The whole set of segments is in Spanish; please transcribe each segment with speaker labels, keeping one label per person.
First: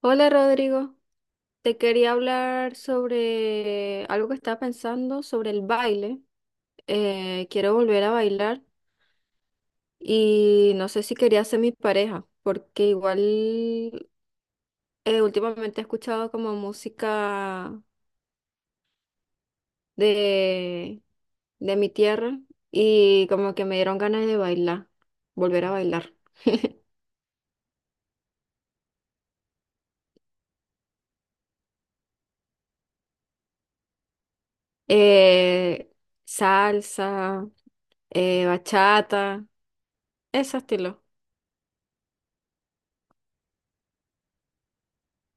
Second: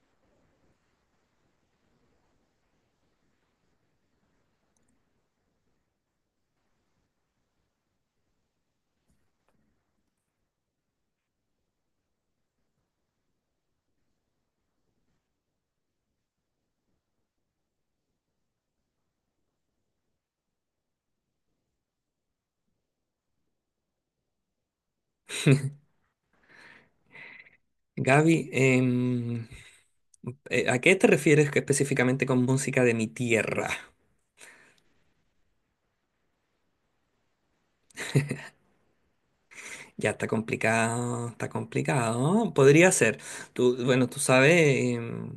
Speaker 1: Hola Rodrigo, te quería hablar sobre algo que estaba pensando sobre el baile. Quiero volver a bailar y no sé si quería ser mi pareja, porque igual últimamente he escuchado como música de, de mi tierra y como que me dieron ganas de bailar, volver a bailar.
Speaker 2: Gaby, ¿a qué te refieres que específicamente con música de mi tierra?
Speaker 1: Eh, Salsa, bachata,
Speaker 2: Ya está
Speaker 1: ese estilo.
Speaker 2: complicado, está complicado. Podría ser. Tú, bueno, tú sabes, em,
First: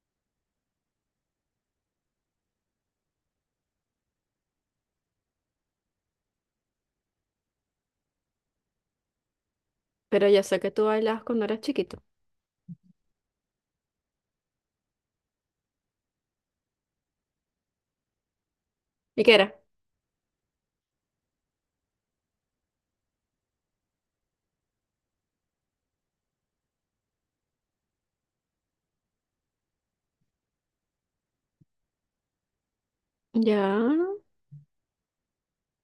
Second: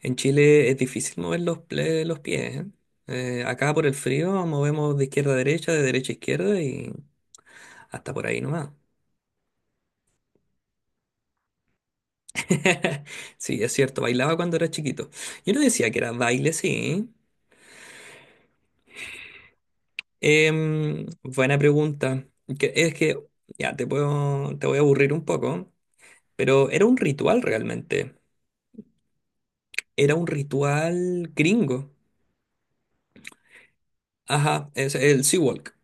Speaker 2: en Chile es difícil mover los pies, ¿eh? Acá por el frío movemos de izquierda a derecha, de derecha a izquierda y hasta por ahí nomás.
Speaker 1: Pero yo sé que tú bailabas cuando eras chiquito.
Speaker 2: Sí, es cierto, bailaba cuando era chiquito. Yo no decía que era baile, sí.
Speaker 1: ¿Y qué era?
Speaker 2: Buena pregunta. Es que, ya, te voy a aburrir un poco, pero era un ritual realmente. Era un ritual gringo.
Speaker 1: Ya.
Speaker 2: Ajá, es el Sea Walk.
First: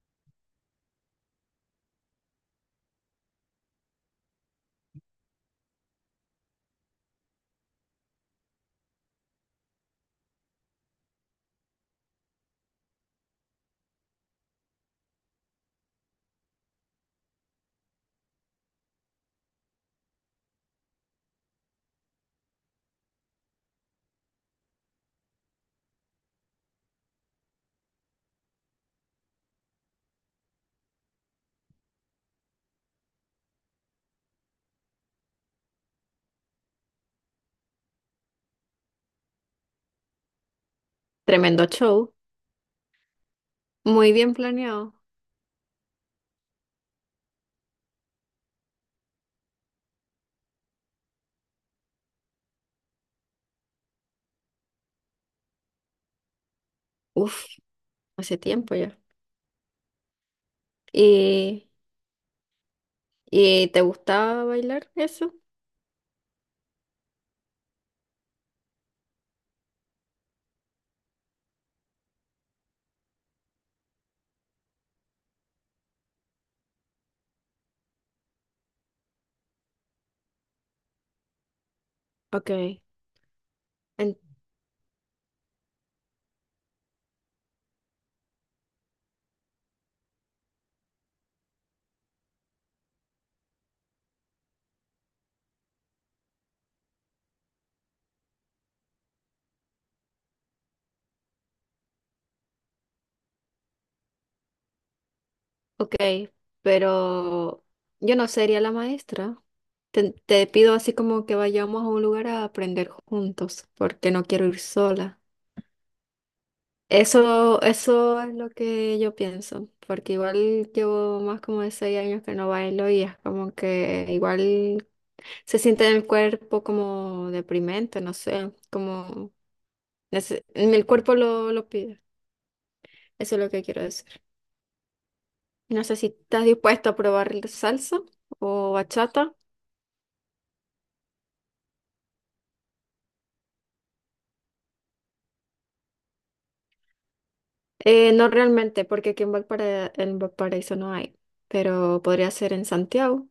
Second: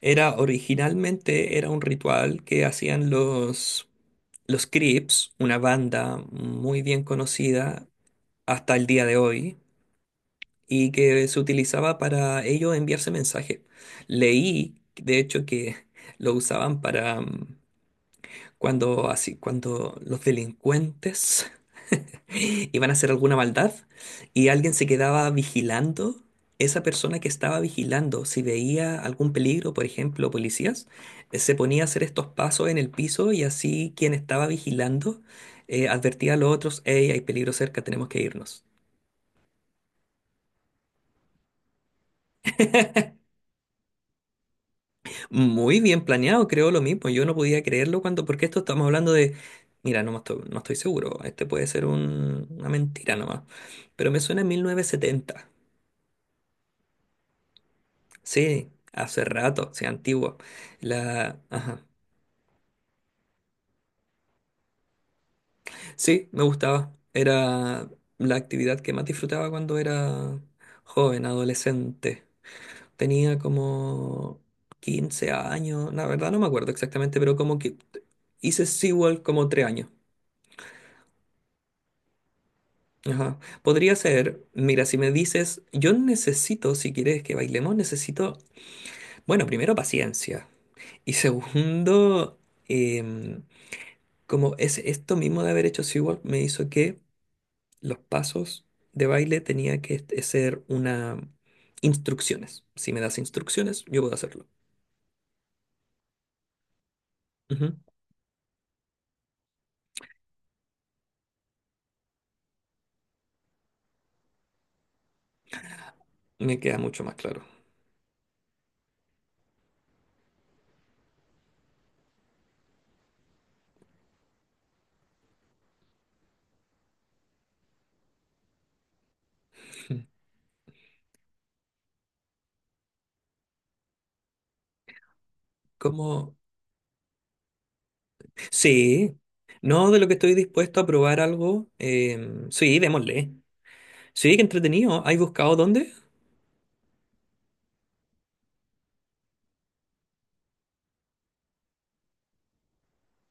Speaker 2: Era originalmente era un ritual que hacían los Crips, una banda muy bien conocida hasta el día de hoy, y que se utilizaba para ello enviarse mensajes. Leí, de hecho, que lo usaban para cuando cuando los delincuentes iban a hacer alguna maldad y alguien se quedaba vigilando, esa persona que estaba vigilando, si veía algún peligro, por ejemplo, policías, se ponía a hacer estos pasos en el piso, y así quien estaba vigilando advertía a los otros: hey, hay peligro cerca, tenemos que irnos.
Speaker 1: Tremendo show. Muy bien planeado.
Speaker 2: Muy bien planeado, creo lo mismo. Yo no podía creerlo cuando, porque esto estamos hablando de, mira, no, no estoy seguro, este puede ser una mentira nomás, pero me suena a 1970.
Speaker 1: Uf, hace
Speaker 2: Sí,
Speaker 1: tiempo ya.
Speaker 2: hace rato, sí, antiguo. La,
Speaker 1: ¿Y,
Speaker 2: ajá.
Speaker 1: ¿Y te gustaba bailar eso?
Speaker 2: Sí, me gustaba, era la actividad que más disfrutaba cuando era joven, adolescente. Tenía como 15 años, la verdad no me acuerdo exactamente, pero como que hice SeaWorld como 3 años.
Speaker 1: Ok.
Speaker 2: Ajá. Podría
Speaker 1: en-
Speaker 2: ser, mira, si me dices, yo necesito, si quieres que bailemos, necesito, bueno, primero paciencia. Y segundo, em, como es esto mismo de haber hecho SeaWorld, me hizo que los pasos de baile tenía que ser una instrucciones. Si me das instrucciones, yo puedo hacerlo.
Speaker 1: ok, pero
Speaker 2: Ujú.
Speaker 1: yo no sería la maestra. Te pido así como que vayamos a un lugar a aprender juntos, porque no quiero ir sola.
Speaker 2: Me queda mucho más claro.
Speaker 1: Eso es lo que yo pienso, porque igual llevo más como de 6 años que no bailo y es como que igual se siente en el cuerpo como deprimente, no sé, como
Speaker 2: Mm.
Speaker 1: el cuerpo lo pide. Eso es lo que quiero decir. No sé si
Speaker 2: ¿Cómo?
Speaker 1: estás dispuesto a probar salsa o
Speaker 2: Sí.
Speaker 1: bachata.
Speaker 2: No de lo que estoy dispuesto a probar algo. Sí, démosle. Sí, qué entretenido. ¿Has buscado dónde?
Speaker 1: No realmente, porque aquí en en Valparaíso no hay, pero podría ser en Santiago.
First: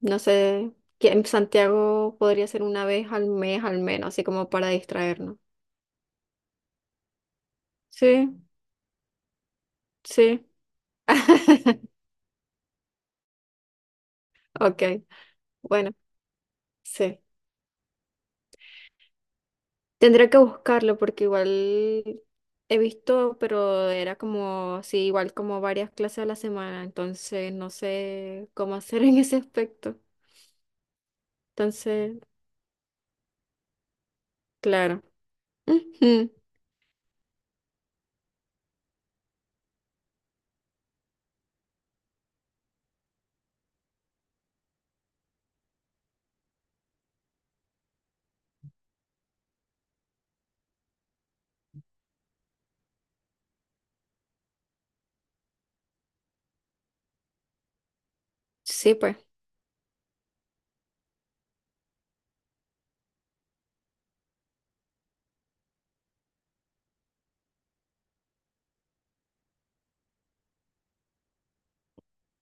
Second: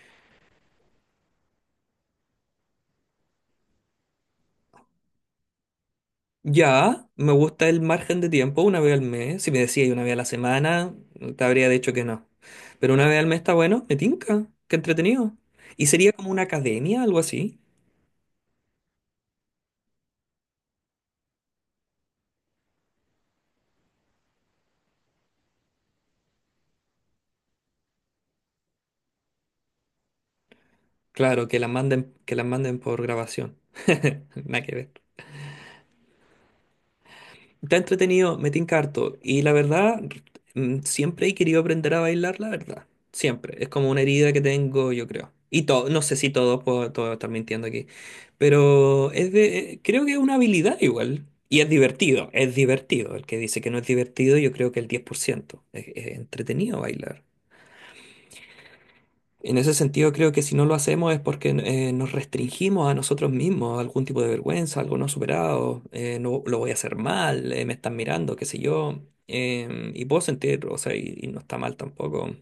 Speaker 1: No sé, que en Santiago podría ser una vez al mes al menos, así como para distraernos.
Speaker 2: Ya, me gusta el margen de
Speaker 1: Sí,
Speaker 2: tiempo, una vez al mes. Si me decía y una vez a la
Speaker 1: sí.
Speaker 2: semana, te habría dicho que no. Pero una vez al mes está bueno, me tinca, qué
Speaker 1: Ok,
Speaker 2: entretenido. Y
Speaker 1: bueno,
Speaker 2: sería como una academia, algo
Speaker 1: sí.
Speaker 2: así.
Speaker 1: Tendría que buscarlo porque igual he visto, pero era como, sí, igual como varias clases a la semana, entonces no sé cómo hacer en ese aspecto.
Speaker 2: Claro,
Speaker 1: Entonces,
Speaker 2: que la manden por grabación. Nada que ver.
Speaker 1: claro. Ujú.
Speaker 2: Está entretenido, me tinca harto. Y la verdad, mm, siempre he querido aprender a bailar, la verdad. Siempre. Es como una herida que tengo, yo creo. Y todo, no sé si todos puedo, todo estar mintiendo aquí. Pero es de, creo que es una habilidad igual. Y es divertido, es divertido. El que dice que no es divertido, yo creo que el 10%. Es entretenido bailar.
Speaker 1: Sí, pues.
Speaker 2: En ese sentido, creo que si no lo hacemos es porque nos restringimos a nosotros mismos, a algún tipo de vergüenza, algo no superado, no lo voy a hacer mal, me están mirando, qué sé yo. Y puedo sentir, o sea, y no está mal tampoco.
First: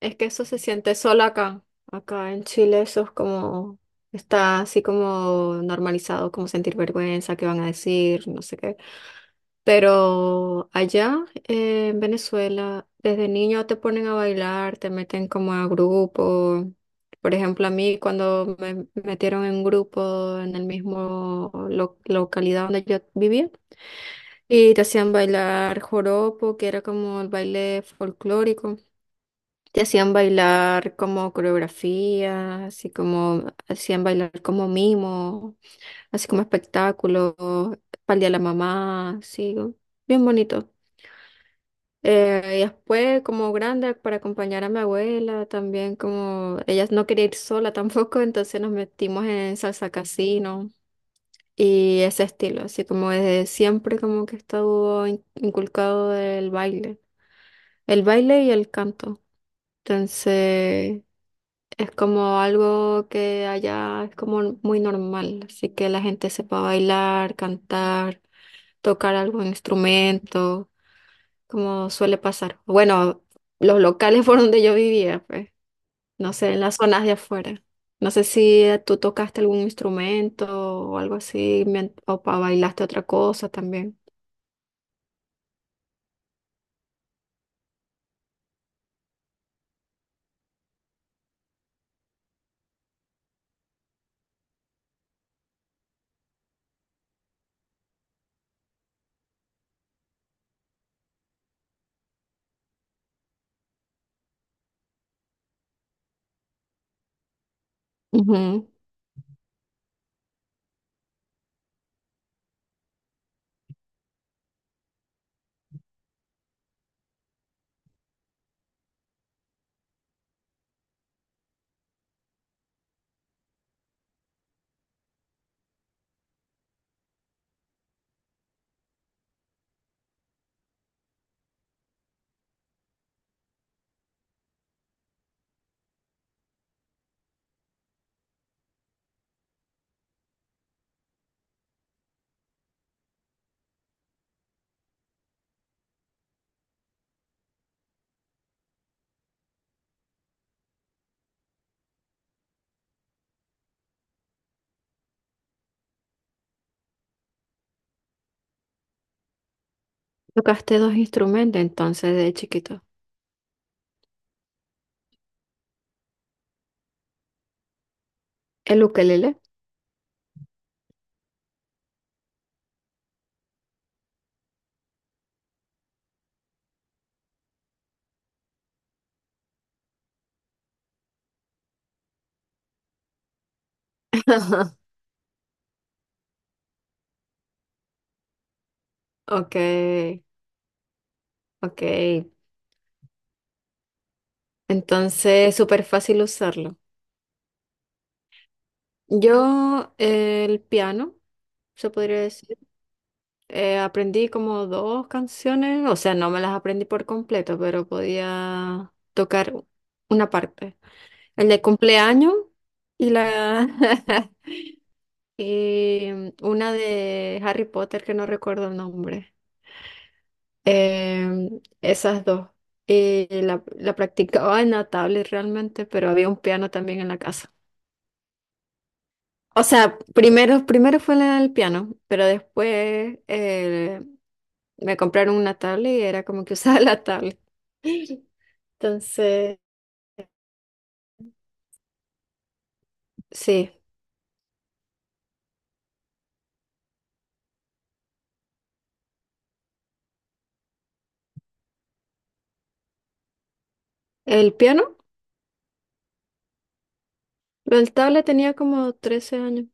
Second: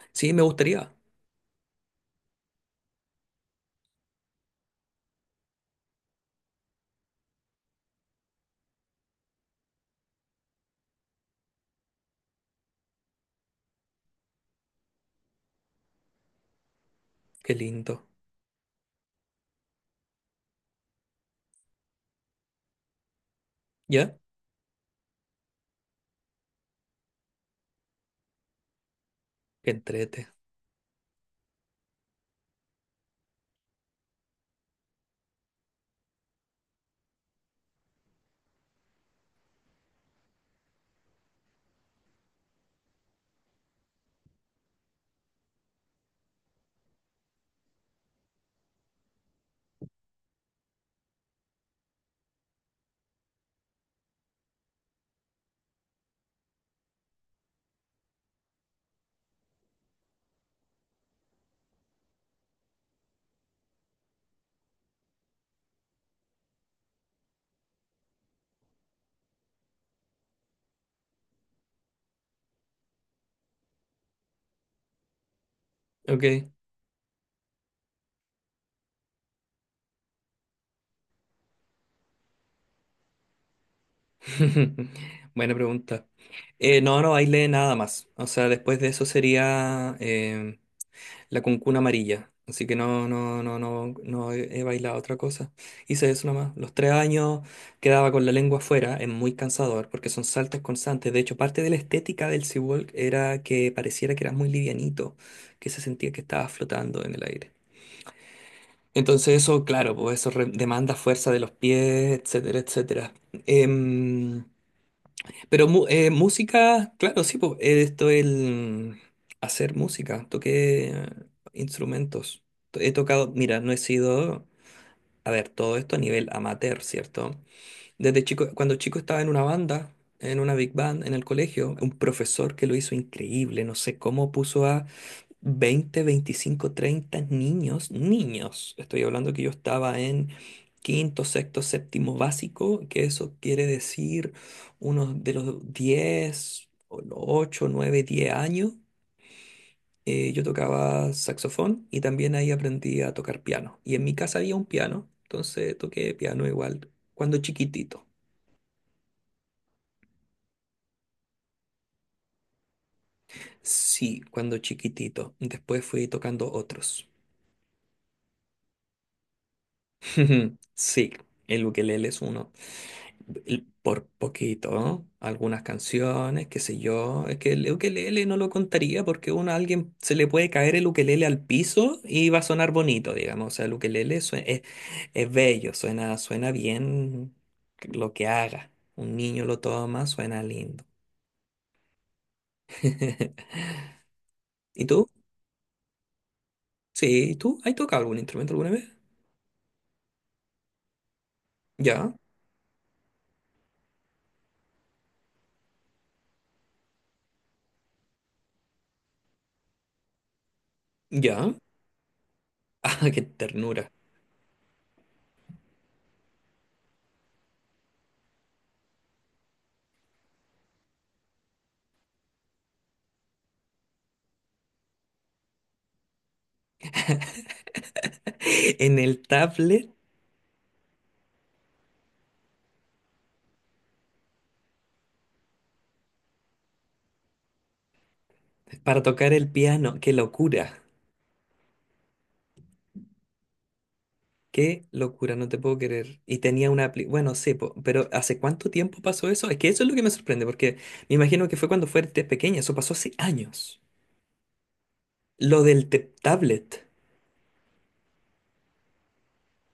Speaker 1: Es que
Speaker 2: Sí, me
Speaker 1: eso se
Speaker 2: gustaría.
Speaker 1: siente solo acá. Acá en Chile eso es como, está así como normalizado, como sentir vergüenza, qué van a decir, no sé qué. Pero allá en Venezuela, desde niño te ponen a bailar, te meten como a grupo. Por
Speaker 2: Qué
Speaker 1: ejemplo, a mí
Speaker 2: lindo.
Speaker 1: cuando me metieron en grupo en el mismo localidad donde yo vivía
Speaker 2: ¿Ya?
Speaker 1: y te hacían bailar joropo, que era como el baile folclórico.
Speaker 2: Qué
Speaker 1: Te hacían
Speaker 2: entrete.
Speaker 1: bailar como coreografía, así como hacían bailar como mimo, así como espectáculo, para el día de la mamá, así, bien bonito. Y después, como grande, para acompañar a mi abuela, también como ella no quería ir sola tampoco, entonces nos metimos en salsa casino y ese estilo, así como desde siempre como que estuvo inculcado el baile y el canto. Entonces... Es como algo que allá es como muy normal, así que la gente sepa bailar, cantar, tocar algún instrumento, como suele pasar. Bueno, los locales por donde yo vivía, pues, no
Speaker 2: Ok.
Speaker 1: sé, en las zonas de afuera. No sé si tú tocaste algún instrumento o algo así, bailaste otra cosa también.
Speaker 2: Buena pregunta. No, no bailé nada más. O sea, después de eso sería, la cuncuna amarilla. Así que no he, he bailado otra cosa. Hice eso nomás. Los 3 años quedaba con la lengua afuera, es muy cansador porque son saltos constantes. De hecho, parte de la estética del Sea Walk era que pareciera que eras muy livianito, que se sentía que estabas flotando en el aire.
Speaker 1: Ujú.
Speaker 2: Entonces eso, claro, pues eso demanda fuerza de los pies, etcétera, etcétera. Em, pero música, claro, sí, pues, esto es el hacer música, toqué instrumentos. He tocado, mira, no he sido, a ver, todo esto a nivel amateur, ¿cierto? Desde chico, cuando chico estaba en una banda, en una big band, en el colegio, un profesor que lo hizo increíble, no sé cómo puso 20, 25, 30 niños, niños. Estoy hablando que yo estaba en quinto, sexto, séptimo básico, que eso quiere decir unos de los 10, o los 8, 9, 10 años. Yo tocaba saxofón y también ahí aprendí a tocar piano. Y en mi casa había un piano, entonces toqué piano igual cuando chiquitito.
Speaker 1: Tocaste dos instrumentos entonces de chiquito.
Speaker 2: Sí, cuando chiquitito. Después fui tocando otros.
Speaker 1: El ukelele.
Speaker 2: Sí, el ukelele es uno. Y por poquito, ¿no? Algunas canciones, qué sé yo. Es que el ukelele no lo contaría porque uno a alguien se le puede caer el ukelele al piso y va a sonar bonito, digamos. O sea, es bello, suena, suena bien lo que haga. Un niño
Speaker 1: Ok,
Speaker 2: lo toma, suena lindo.
Speaker 1: ok.
Speaker 2: ¿Y tú?
Speaker 1: Entonces es súper fácil usarlo.
Speaker 2: Sí, ¿y tú? ¿Has tocado algún instrumento alguna vez?
Speaker 1: Yo el piano, se
Speaker 2: Ya,
Speaker 1: podría decir, aprendí como dos canciones, o sea, no me las aprendí por completo, pero podía tocar una parte.
Speaker 2: ya.
Speaker 1: El de cumpleaños
Speaker 2: Ah,
Speaker 1: y
Speaker 2: qué
Speaker 1: la
Speaker 2: ternura.
Speaker 1: y una de Harry Potter que no recuerdo el nombre. Em, esas dos. La practicaba en la tablet realmente, pero había un piano también en la casa.
Speaker 2: En el
Speaker 1: O
Speaker 2: tablet
Speaker 1: sea, primero fue el piano, pero después me compraron una tablet y era como que usaba la tablet.
Speaker 2: para tocar el
Speaker 1: Entonces,
Speaker 2: piano, qué locura.
Speaker 1: sí,
Speaker 2: Qué locura, no te puedo creer. Y tenía una apli- Bueno, sí, pero ¿hace cuánto tiempo pasó eso? Es que eso es lo que me sorprende, porque me imagino que fue cuando fuiste pequeña, eso pasó hace años.
Speaker 1: el piano,
Speaker 2: Lo del tablet,
Speaker 1: lo del tablet tenía como 13 años,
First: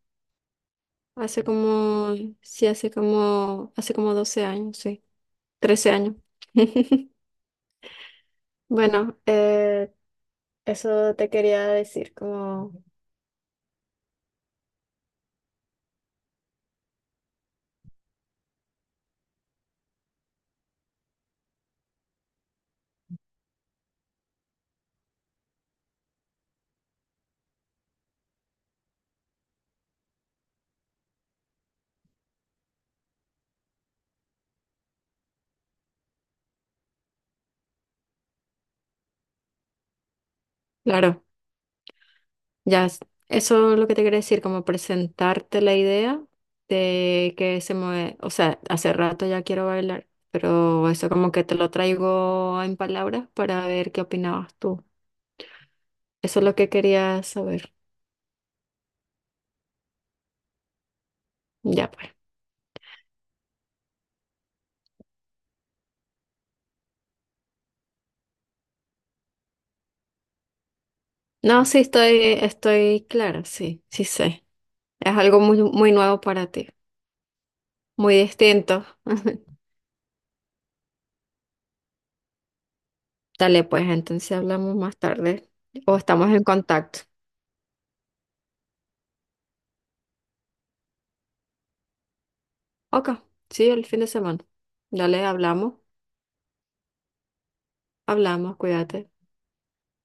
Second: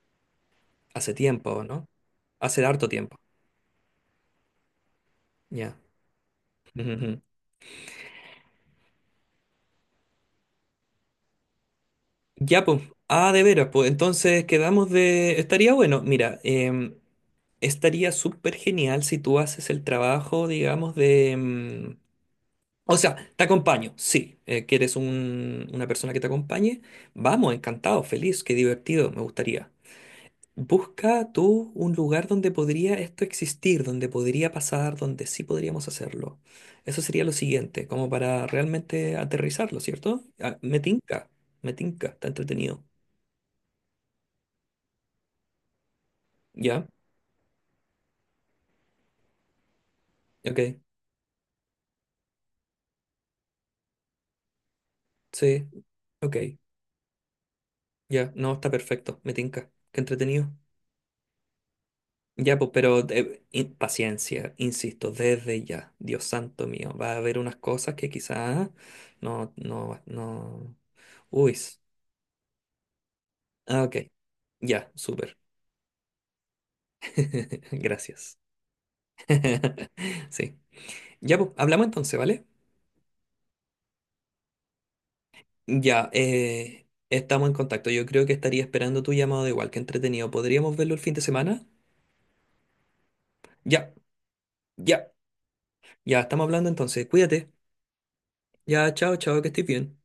Speaker 2: hace
Speaker 1: hace
Speaker 2: tiempo, ¿no?
Speaker 1: como,
Speaker 2: Hace
Speaker 1: sí,
Speaker 2: harto tiempo.
Speaker 1: hace como 12 años, sí,
Speaker 2: Ya.
Speaker 1: 13 años.
Speaker 2: Ujú, ujú.
Speaker 1: Bueno, eso te quería decir,
Speaker 2: Ya,
Speaker 1: como,
Speaker 2: pues. Ah, de veras, pues. Entonces quedamos de. Estaría bueno, mira, estaría súper genial si tú haces el trabajo, digamos, o sea, te acompaño, sí. ¿Quieres una persona que te acompañe? Vamos, encantado, feliz, qué divertido, me gustaría. Busca tú un lugar donde podría esto existir, donde podría pasar, donde sí podríamos hacerlo. Eso sería lo siguiente, como para realmente aterrizarlo, ¿cierto? Ah,
Speaker 1: claro.
Speaker 2: me tinca, está entretenido.
Speaker 1: Ya, eso es lo que te quería decir, como presentarte la idea
Speaker 2: ¿Ya?
Speaker 1: de que se mueve, o sea, hace rato ya quiero bailar,
Speaker 2: Ok,
Speaker 1: pero eso como que te lo traigo en palabras para ver qué opinabas tú.
Speaker 2: sí, ok,
Speaker 1: Eso es lo que quería saber.
Speaker 2: ya, no, está perfecto, me tinca, qué entretenido.
Speaker 1: Ya, pues.
Speaker 2: Ya, pues, pero paciencia, insisto, desde ya, Dios santo mío, va a haber unas cosas que quizás no, no, no. Uy,
Speaker 1: No, sí, estoy clara, sí,
Speaker 2: ok,
Speaker 1: sí sé.
Speaker 2: ya,
Speaker 1: Es
Speaker 2: súper.
Speaker 1: algo muy nuevo para ti, muy
Speaker 2: Gracias.
Speaker 1: distinto.
Speaker 2: Sí. Ya, pues, hablamos entonces, ¿vale?
Speaker 1: Dale, pues, entonces hablamos más tarde o
Speaker 2: Ya,
Speaker 1: estamos en contacto.
Speaker 2: estamos en contacto. Yo creo que estaría esperando tu llamado igual, que entretenido. ¿Podríamos verlo el fin de semana?
Speaker 1: Ok, sí, el
Speaker 2: Ya,
Speaker 1: fin de semana.
Speaker 2: ya,
Speaker 1: Dale, hablamos,
Speaker 2: ya, estamos hablando entonces. Cuídate.
Speaker 1: hablamos,
Speaker 2: Ya,
Speaker 1: cuídate.
Speaker 2: chao, chao, que estés bien.